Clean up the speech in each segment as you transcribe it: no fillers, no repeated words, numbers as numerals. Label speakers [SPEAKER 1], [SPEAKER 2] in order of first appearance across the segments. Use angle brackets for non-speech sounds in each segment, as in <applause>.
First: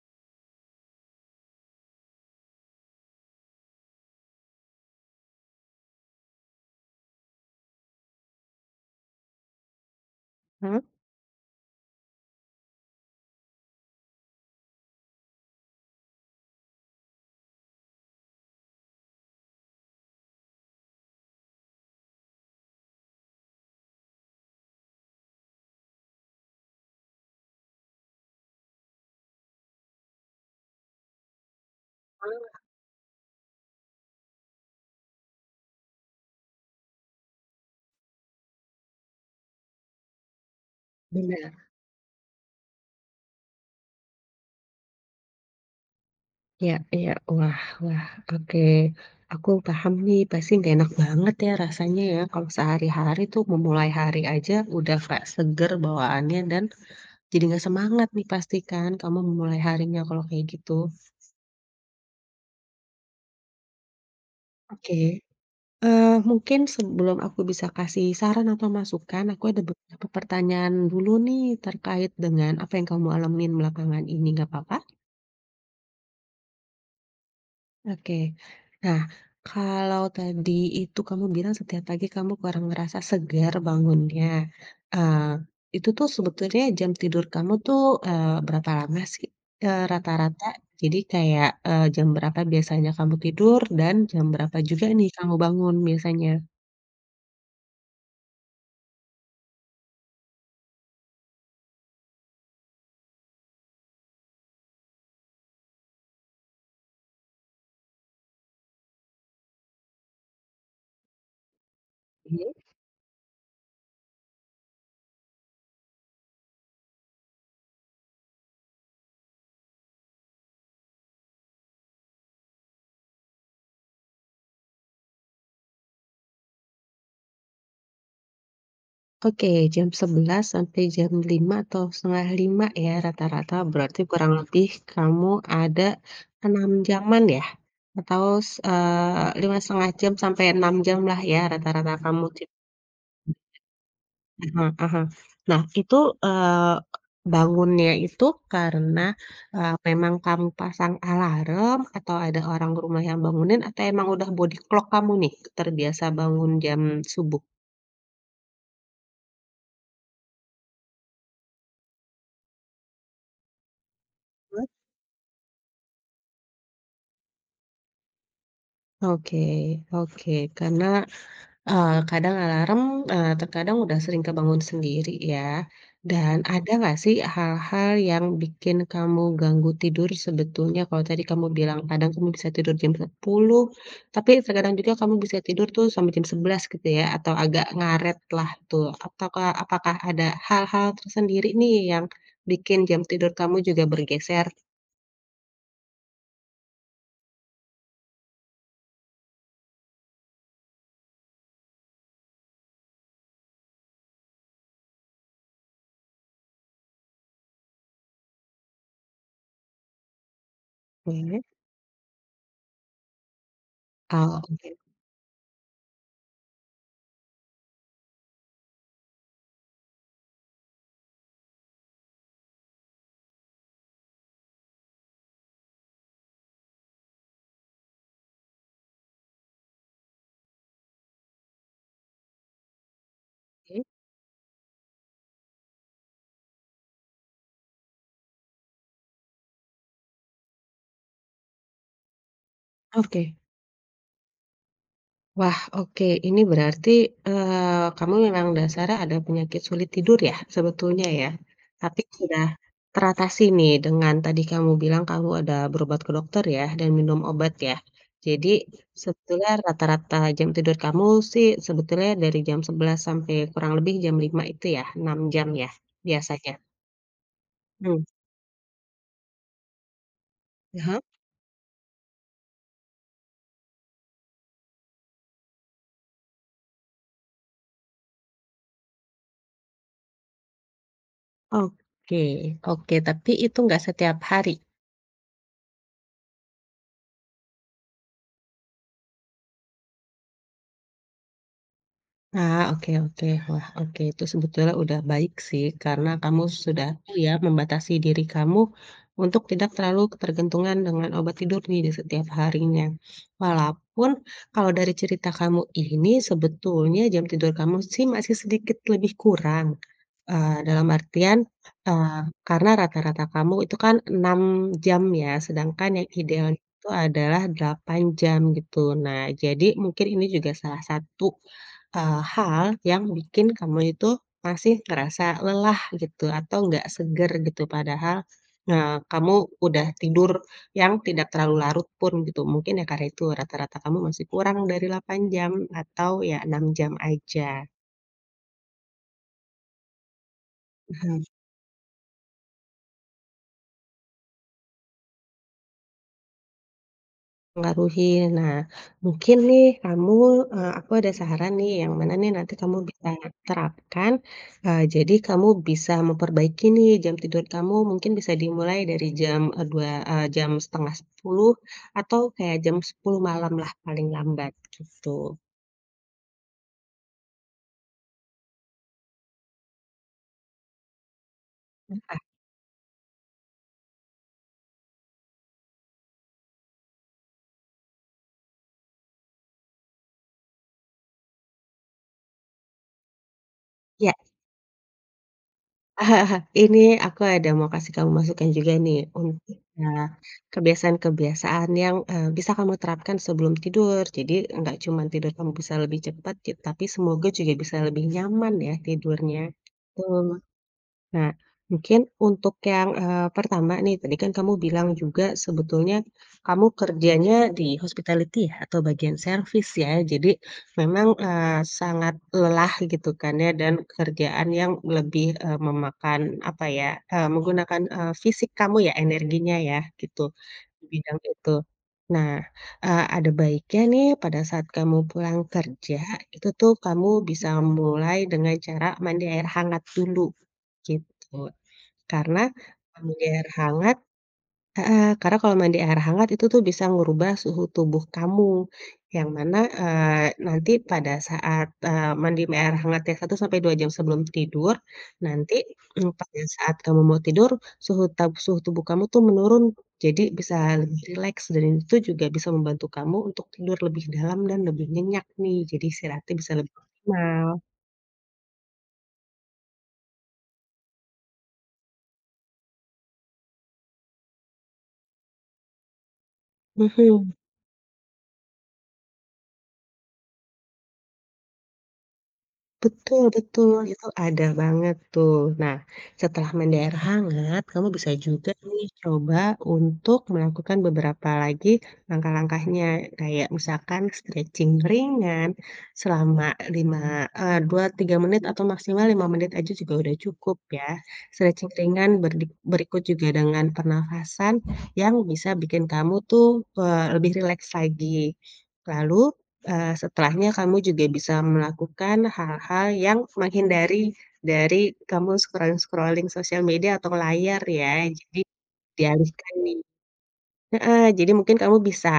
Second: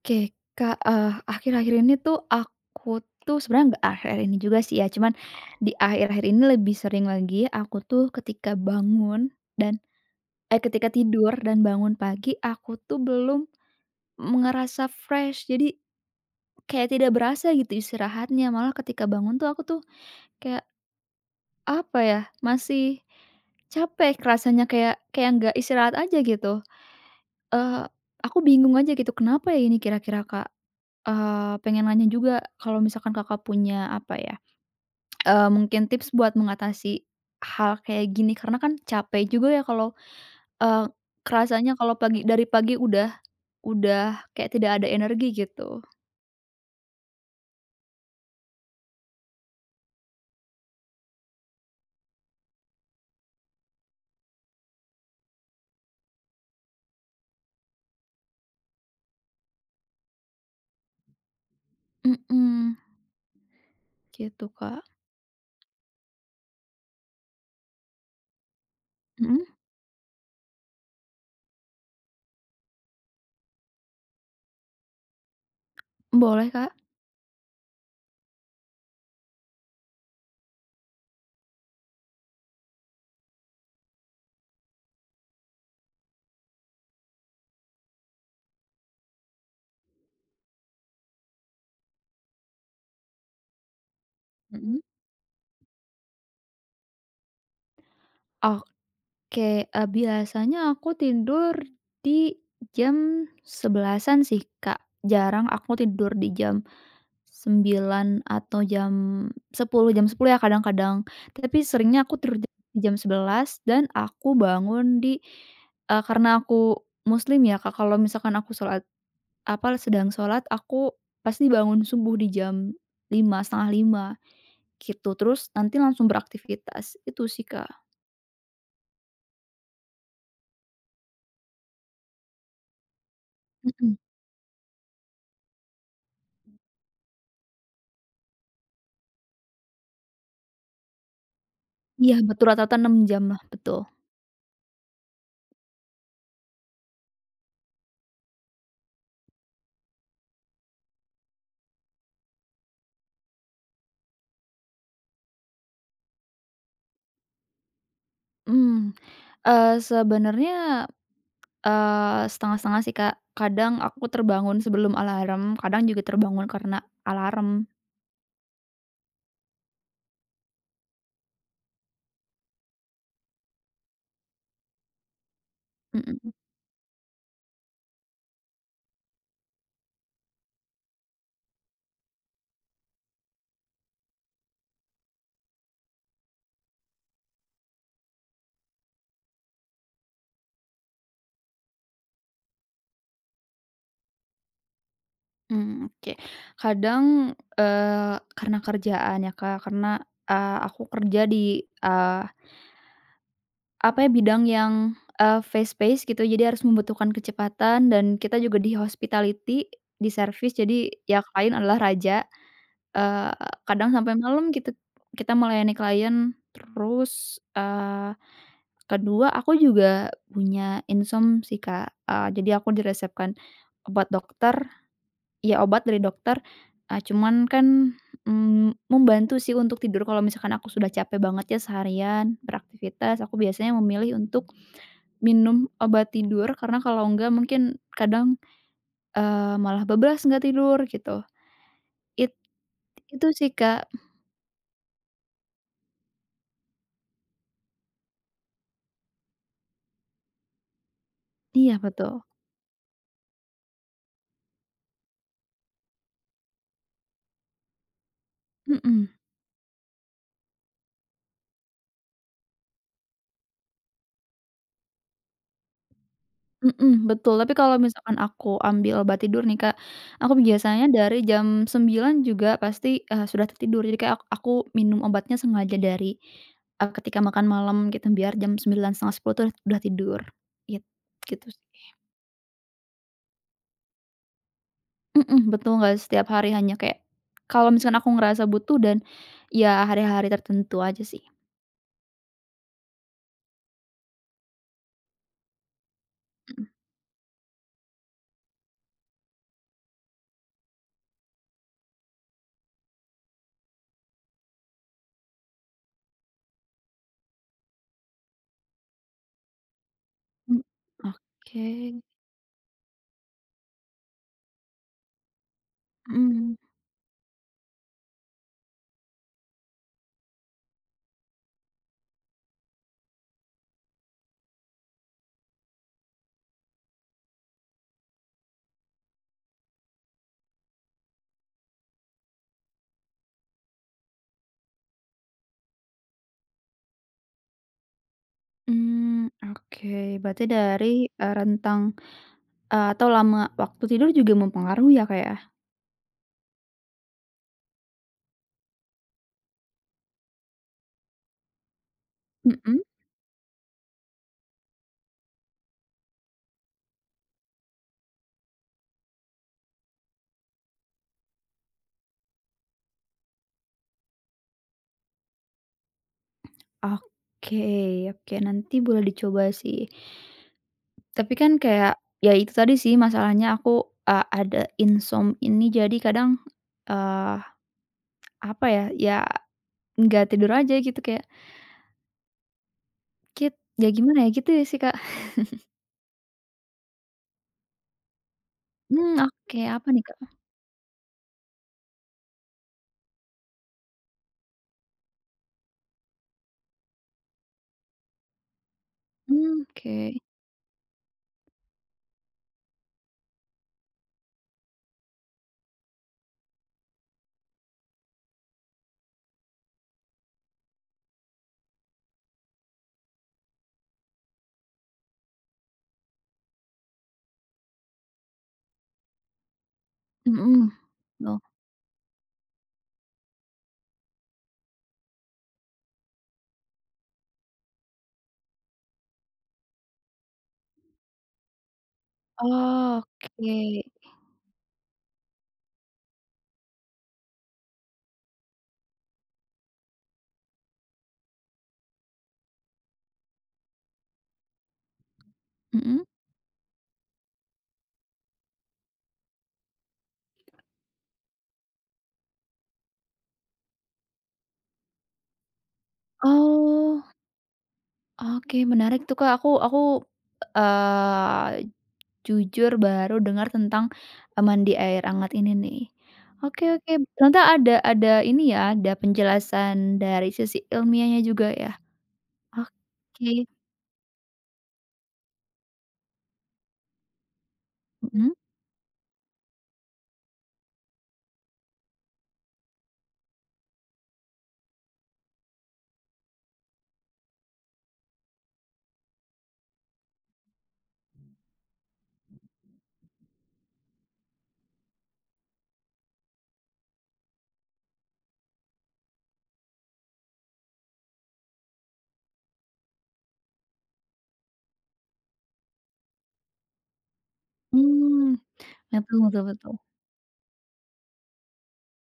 [SPEAKER 1] Oke, Kak, akhir-akhir ini tuh aku tuh sebenarnya nggak akhir-akhir ini juga sih ya, cuman di akhir-akhir ini lebih sering lagi aku tuh ketika bangun dan
[SPEAKER 2] Mhm,
[SPEAKER 1] ketika tidur dan bangun pagi aku tuh belum ngerasa fresh. Jadi kayak tidak berasa gitu istirahatnya, malah ketika bangun tuh aku tuh kayak, apa ya, masih capek rasanya kayak kayak nggak istirahat aja gitu. Eee, aku bingung aja gitu, kenapa ya ini kira-kira, Kak? Pengen nanya juga kalau misalkan Kakak punya apa ya, mungkin tips buat mengatasi hal kayak gini karena kan capek juga ya kalau, eee,
[SPEAKER 2] bener.
[SPEAKER 1] kerasanya kalau pagi dari pagi udah kayak tidak ada energi gitu.
[SPEAKER 2] Ya, iya. Wah, wah, oke. Aku paham nih, pasti nggak enak banget ya rasanya ya, kalau sehari-hari tuh memulai hari aja udah nggak seger bawaannya dan jadi nggak semangat nih pastikan kamu memulai harinya kalau kayak gitu.
[SPEAKER 1] Mhm, gitu Kak.
[SPEAKER 2] Oke, mungkin sebelum aku bisa kasih saran atau masukan, aku
[SPEAKER 1] Mhm,
[SPEAKER 2] ada beberapa pertanyaan dulu nih terkait dengan apa yang kamu alamin belakangan ini, nggak apa.
[SPEAKER 1] boleh Kak.
[SPEAKER 2] Oke. Nah, kalau tadi itu kamu bilang setiap pagi kamu kurang ngerasa segar bangunnya, eee, itu tuh sebetulnya jam tidur kamu tuh, berapa lama sih, rata-rata? Jadi kayak, jam berapa biasanya kamu tidur dan jam berapa
[SPEAKER 1] Mhm.
[SPEAKER 2] juga nih kamu bangun biasanya?
[SPEAKER 1] Oke, biasanya aku tidur di jam sebelasan sih Kak, jarang aku tidur di jam 9 atau jam 10 ya kadang-kadang, tapi seringnya aku tidur di jam 11 dan aku bangun di karena aku muslim ya Kak, kalau misalkan aku sholat apa, sedang sholat, aku pasti bangun subuh di jam lima setengah 5 gitu, terus nanti langsung beraktivitas, itu sih Kak.
[SPEAKER 2] Oke, jam 11 sampai jam 5 atau 04.30 ya rata-rata,
[SPEAKER 1] Mhm,
[SPEAKER 2] berarti kurang lebih kamu ada 6 jaman ya? Atau 5,5 jam sampai 6 jam lah ya rata-rata
[SPEAKER 1] iya
[SPEAKER 2] kamu
[SPEAKER 1] betul
[SPEAKER 2] tip.
[SPEAKER 1] rata-rata 6 jam lah, betul.
[SPEAKER 2] Heeh, heeh. Nah itu, eee, bangunnya itu karena, memang kamu pasang alarm atau ada orang rumah yang bangunin atau emang udah body clock kamu nih terbiasa bangun jam subuh?
[SPEAKER 1] Mmm, sebenarnya setengah-setengah sih, Kak. Kadang aku terbangun sebelum alarm, kadang juga terbangun karena alarm.
[SPEAKER 2] Oke, oke, karena kadang alarm, terkadang udah sering kebangun sendiri ya.
[SPEAKER 1] Mhm
[SPEAKER 2] Dan ada nggak sih hal-hal yang bikin kamu ganggu tidur sebetulnya? Kalau tadi kamu bilang kadang kamu bisa tidur jam 10 tapi terkadang juga kamu bisa tidur tuh sampai jam 11 gitu ya, atau agak ngaret lah tuh. Ataukah apakah ada hal-hal tersendiri nih yang bikin jam tidur kamu juga bergeser?
[SPEAKER 1] mhm, oke. Kadang, karena kerjaan ya, Kak, karena, aku kerja di, apa ya, bidang yang, fast pace gitu, jadi harus membutuhkan kecepatan dan kita juga di hospitality, di servis, jadi ya
[SPEAKER 2] Oke.
[SPEAKER 1] klien adalah raja. Eee, Kadang sampai
[SPEAKER 2] Oh,
[SPEAKER 1] malam
[SPEAKER 2] oke,
[SPEAKER 1] gitu kita melayani klien, terus, kedua aku juga punya insom sih, Kak, jadi aku diresepkan obat dokter ya obat dari dokter, cuman kan, membantu sih untuk tidur kalau misalkan aku sudah capek banget ya seharian beraktivitas, aku biasanya
[SPEAKER 2] oke.
[SPEAKER 1] memilih untuk minum obat tidur karena kalau enggak mungkin kadang, malah bablas nggak tidur gitu. It itu
[SPEAKER 2] Oke.
[SPEAKER 1] sih, Kak.
[SPEAKER 2] Wah, oke. Ini berarti, kamu memang dasarnya ada penyakit sulit tidur ya, sebetulnya ya?
[SPEAKER 1] Iya,
[SPEAKER 2] Tapi
[SPEAKER 1] betul.
[SPEAKER 2] sudah teratasi nih dengan tadi kamu bilang kamu ada berobat ke dokter ya, dan minum obat ya? Jadi,
[SPEAKER 1] Mhm
[SPEAKER 2] sebetulnya rata-rata jam tidur kamu sih sebetulnya dari jam 11 sampai kurang lebih jam 5 itu ya, 6 jam ya, biasanya?
[SPEAKER 1] mhm, betul. Tapi kalau
[SPEAKER 2] Mmm,
[SPEAKER 1] misalkan aku ambil obat tidur nih, Kak, aku
[SPEAKER 2] ah
[SPEAKER 1] biasanya
[SPEAKER 2] hah.
[SPEAKER 1] dari jam 9 juga pasti, sudah tertidur. Jadi kayak aku minum obatnya sengaja dari, ketika makan malam gitu, biar jam sembilan setengah sepuluh tuh udah tidur, git gitu sih.
[SPEAKER 2] Oke, oke, tapi itu nggak setiap hari?
[SPEAKER 1] Mhm, betul, nggak setiap hari, hanya kayak kalau misalkan aku ngerasa butuh dan ya hari-hari tertentu aja sih.
[SPEAKER 2] Ah, oke, oke. Wah, oke, itu sebetulnya udah baik sih, karena kamu
[SPEAKER 1] Mhm,
[SPEAKER 2] sudah tahu ya membatasi diri kamu untuk tidak terlalu ketergantungan dengan obat tidur nih di setiap harinya. Walaupun kalau dari cerita kamu ini sebetulnya jam tidur kamu sih masih sedikit lebih kurang,
[SPEAKER 1] mmm,
[SPEAKER 2] dalam artian,
[SPEAKER 1] oke,
[SPEAKER 2] eee, karena rata-rata kamu itu kan 6 jam ya, sedangkan yang ideal
[SPEAKER 1] mhm.
[SPEAKER 2] itu adalah 8 jam gitu. Nah, jadi mungkin ini juga salah satu hal yang bikin kamu itu masih ngerasa lelah gitu atau nggak seger gitu padahal, kamu udah tidur yang tidak terlalu larut pun gitu mungkin ya karena itu rata-rata kamu masih kurang dari 8 jam atau ya 6 jam aja.
[SPEAKER 1] Mmm, oke, berarti dari, rentang atau lama waktu tidur juga mempengaruhi ya, Kak, ya?
[SPEAKER 2] Pengaruhi. Nah, mungkin nih kamu, aku ada saran nih yang mana nih nanti kamu
[SPEAKER 1] Mhm,
[SPEAKER 2] bisa terapkan, jadi kamu bisa memperbaiki nih jam tidur kamu mungkin bisa dimulai dari jam, 2, jam 10.30 atau kayak jam 10 malam lah paling lambat, gitu.
[SPEAKER 1] oke oke nanti boleh dicoba sih. Tapi kan kayak, ya itu tadi sih masalahnya aku, ada insom ini jadi kadang, eee, apa ya, ya nggak tidur aja gitu kayak kit ya gimana ya gitu ya sih, Kak.
[SPEAKER 2] <laughs> Ini aku ada mau kasih kamu masukan juga nih
[SPEAKER 1] Mmm,
[SPEAKER 2] untuk,
[SPEAKER 1] oke apa nih, Kak?
[SPEAKER 2] kebiasaan-kebiasaan yang, bisa kamu terapkan sebelum tidur. Jadi nggak cuma tidur kamu bisa lebih cepat, tapi semoga juga bisa lebih nyaman ya tidurnya,
[SPEAKER 1] Mmm, oke,
[SPEAKER 2] gitu. Nah, mungkin untuk yang, pertama nih, tadi kan kamu bilang juga sebetulnya kamu kerjanya di hospitality ya, atau bagian servis ya. Jadi memang, sangat lelah gitu kan ya, dan kerjaan yang lebih, memakan apa ya, menggunakan, fisik kamu ya, energinya ya, gitu.
[SPEAKER 1] mhm,
[SPEAKER 2] Di bidang
[SPEAKER 1] loh
[SPEAKER 2] itu. Nah, ada baiknya nih pada saat kamu pulang kerja, itu tuh kamu bisa mulai dengan cara mandi air hangat dulu, gitu. Karena mandi air
[SPEAKER 1] oke,
[SPEAKER 2] hangat. Heeh, karena kalau mandi air hangat itu tuh bisa ngubah suhu tubuh kamu, yang mana, nanti pada saat, mandi air hangat ya 1 sampai 2 jam sebelum tidur, nanti,
[SPEAKER 1] mhm.
[SPEAKER 2] pada saat kamu mau tidur, suhu tubuh kamu tuh menurun, jadi bisa lebih rileks dan itu juga bisa membantu kamu untuk tidur lebih dalam dan lebih nyenyak nih, jadi istirahatnya bisa lebih
[SPEAKER 1] Oh,
[SPEAKER 2] optimal.
[SPEAKER 1] oke menarik tuh, Kak, aku, eee Jujur baru dengar tentang, mandi air hangat ini nih. Oke oke,
[SPEAKER 2] Mhm.
[SPEAKER 1] ternyata ada ini ya, ada penjelasan dari sisi ilmiahnya juga ya.
[SPEAKER 2] Betul,
[SPEAKER 1] Oke,
[SPEAKER 2] betul, itu ada banget tuh. Nah, setelah mendaer hangat, kamu bisa
[SPEAKER 1] mhm,
[SPEAKER 2] juga nih coba untuk melakukan beberapa lagi langkah-langkahnya. Kayak misalkan stretching ringan selama 2, 3 menit atau maksimal 5 menit aja juga udah cukup ya. Stretching ringan berikut juga dengan pernafasan yang bisa bikin kamu tuh, lebih rileks lagi. Lalu setelahnya kamu juga bisa melakukan hal-hal yang menghindari dari kamu scrolling-scrolling sosial media atau layar ya,
[SPEAKER 1] mmm,
[SPEAKER 2] jadi
[SPEAKER 1] betul betul
[SPEAKER 2] dialihkan
[SPEAKER 1] betul.
[SPEAKER 2] nih. Heeh, jadi mungkin kamu bisa,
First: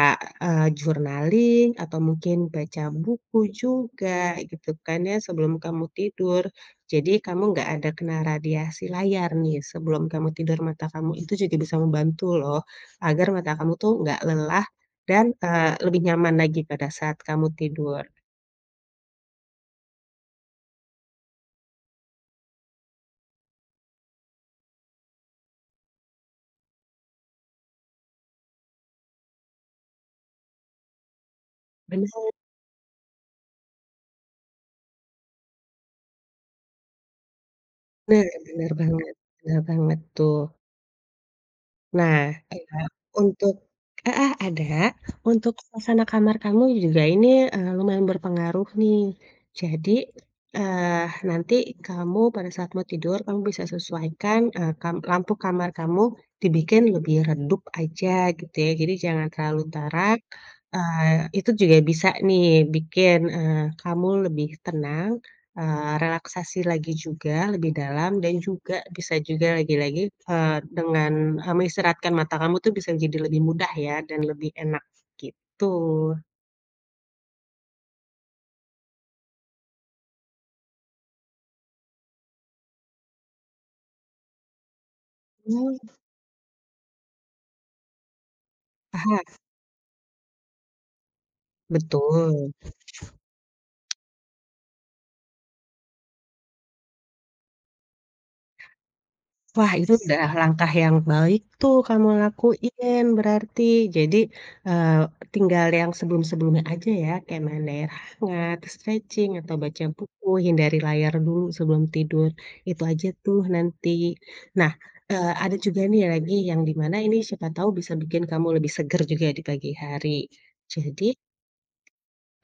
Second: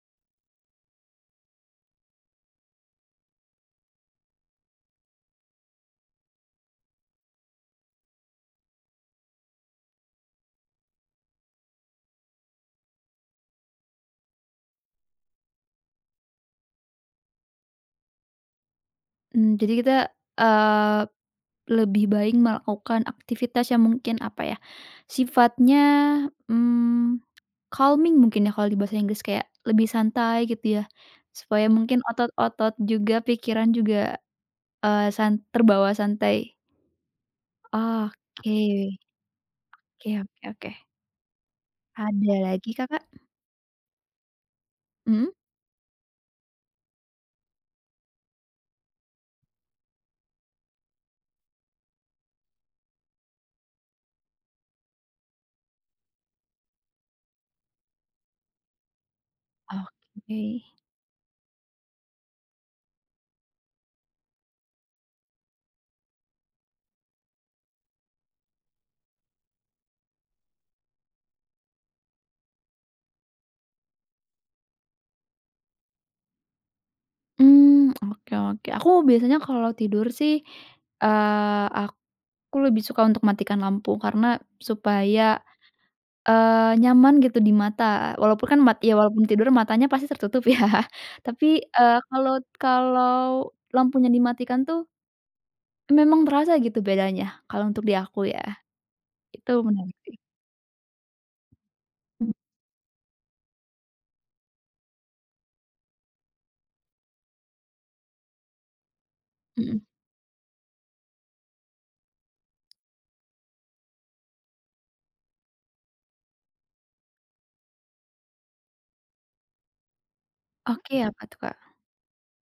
[SPEAKER 2] journaling atau mungkin baca buku juga gitu kan ya sebelum kamu tidur. Jadi kamu nggak ada kena radiasi layar nih sebelum kamu tidur, mata kamu itu juga bisa membantu loh agar mata kamu tuh nggak lelah dan, lebih nyaman lagi pada saat kamu tidur.
[SPEAKER 1] Mmm, jadi kita, eee, lebih baik melakukan aktivitas yang mungkin apa ya, sifatnya, mmm, calming mungkin ya kalau di bahasa Inggris, kayak lebih santai gitu ya. Supaya mungkin
[SPEAKER 2] Bener,
[SPEAKER 1] otot-otot juga, pikiran juga, terbawa santai. Oke.
[SPEAKER 2] bener banget, bener banget
[SPEAKER 1] Oke
[SPEAKER 2] tuh.
[SPEAKER 1] oke oke.
[SPEAKER 2] Nah,
[SPEAKER 1] Ada lagi,
[SPEAKER 2] eee,
[SPEAKER 1] Kakak?
[SPEAKER 2] untuk heeh, ada.
[SPEAKER 1] Mhm?
[SPEAKER 2] Untuk suasana kamar kamu juga ini, lumayan berpengaruh nih. Jadi, nanti kamu pada saat mau tidur, kamu bisa sesuaikan, lampu kamar kamu dibikin lebih redup aja gitu ya, jadi jangan terlalu terang,
[SPEAKER 1] Oke.
[SPEAKER 2] itu juga bisa nih bikin, kamu lebih tenang. Relaksasi lagi juga lebih dalam dan juga bisa juga lagi-lagi, eee, dengan, mengistirahatkan mata kamu tuh bisa jadi lebih mudah ya dan lebih enak gitu.
[SPEAKER 1] Mmm, oke oke. Aku biasanya kalau tidur sih, aku lebih suka untuk matikan lampu karena supaya,
[SPEAKER 2] Mmm.
[SPEAKER 1] nyaman gitu di mata. Walaupun kan ya
[SPEAKER 2] Paham?
[SPEAKER 1] walaupun tidur matanya pasti tertutup <laughs> ya. Tapi, kalau
[SPEAKER 2] Betul.
[SPEAKER 1] kalau lampunya dimatikan tuh memang terasa gitu bedanya, kalau untuk di aku ya. Itu
[SPEAKER 2] Wah, itu
[SPEAKER 1] menarik sih.
[SPEAKER 2] udah langkah yang baik tuh kamu
[SPEAKER 1] Mhm.
[SPEAKER 2] lakuin berarti. Jadi, eee, tinggal yang sebelum-sebelumnya aja ya, kayak main air hangat, stretching, atau
[SPEAKER 1] Mhm.
[SPEAKER 2] baca buku, hindari layar dulu sebelum tidur, itu aja tuh nanti. Nah, ada juga nih lagi yang di mana ini siapa tahu bisa bikin kamu lebih seger juga di pagi hari.
[SPEAKER 1] Oke,
[SPEAKER 2] Jadi
[SPEAKER 1] apa tuh, Kak?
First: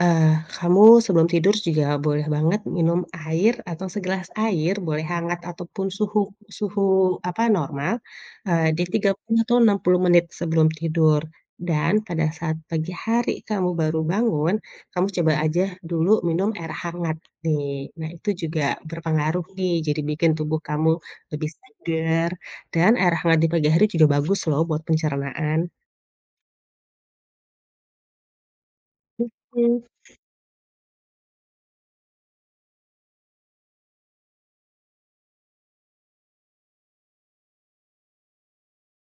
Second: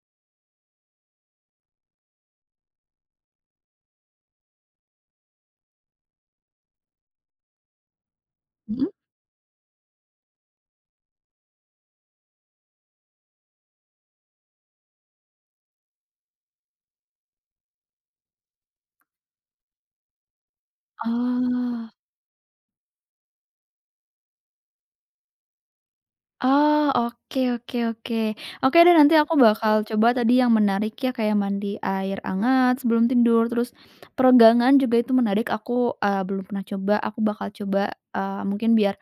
[SPEAKER 2] Eee, kamu sebelum tidur juga boleh banget minum air atau segelas air, boleh hangat ataupun suhu suhu apa, normal, di
[SPEAKER 1] Mhm?
[SPEAKER 2] 30 atau 60 menit sebelum tidur. Dan pada saat pagi hari kamu baru bangun, kamu coba aja dulu minum air hangat nih. Nah, itu juga berpengaruh nih, jadi bikin tubuh kamu lebih
[SPEAKER 1] Oh.
[SPEAKER 2] segar dan air hangat di pagi hari juga bagus loh buat pencernaan.
[SPEAKER 1] Oh, oke. Oke deh nanti aku
[SPEAKER 2] Mhm,
[SPEAKER 1] bakal coba tadi yang menarik ya kayak mandi air hangat sebelum tidur, terus peregangan juga itu menarik aku, belum pernah coba, aku bakal coba, mungkin biar,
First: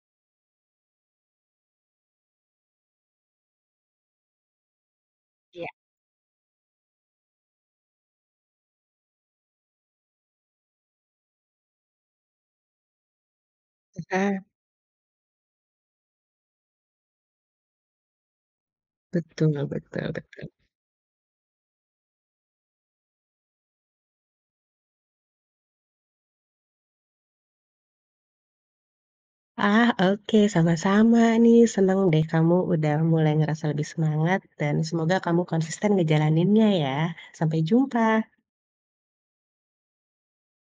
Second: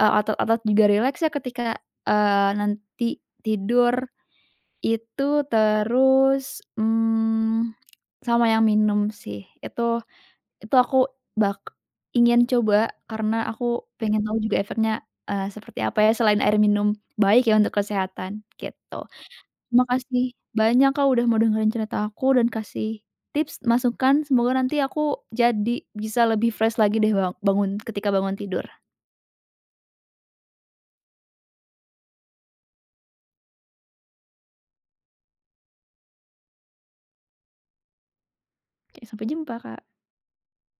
[SPEAKER 1] otot-otot juga rileks ya ketika, nanti tidur itu,
[SPEAKER 2] iya.
[SPEAKER 1] terus, sama yang minum sih, itu aku bak ingin coba karena aku pengen tahu
[SPEAKER 2] Heeh,
[SPEAKER 1] juga efeknya, seperti apa ya selain air minum baik ya untuk kesehatan gitu.
[SPEAKER 2] betul,
[SPEAKER 1] Terima
[SPEAKER 2] betul,
[SPEAKER 1] kasih
[SPEAKER 2] betul.
[SPEAKER 1] banyak Kak udah mau dengerin cerita aku dan kasih tips, masukan, semoga nanti aku jadi bisa lebih fresh lagi deh bangun ketika bangun tidur.
[SPEAKER 2] Ah, oke, sama-sama nih. Seneng deh kamu udah mulai ngerasa lebih semangat dan semoga kamu konsisten ngejalaninnya ya. Sampai jumpa.
[SPEAKER 1] Oke sampai jumpa Kak.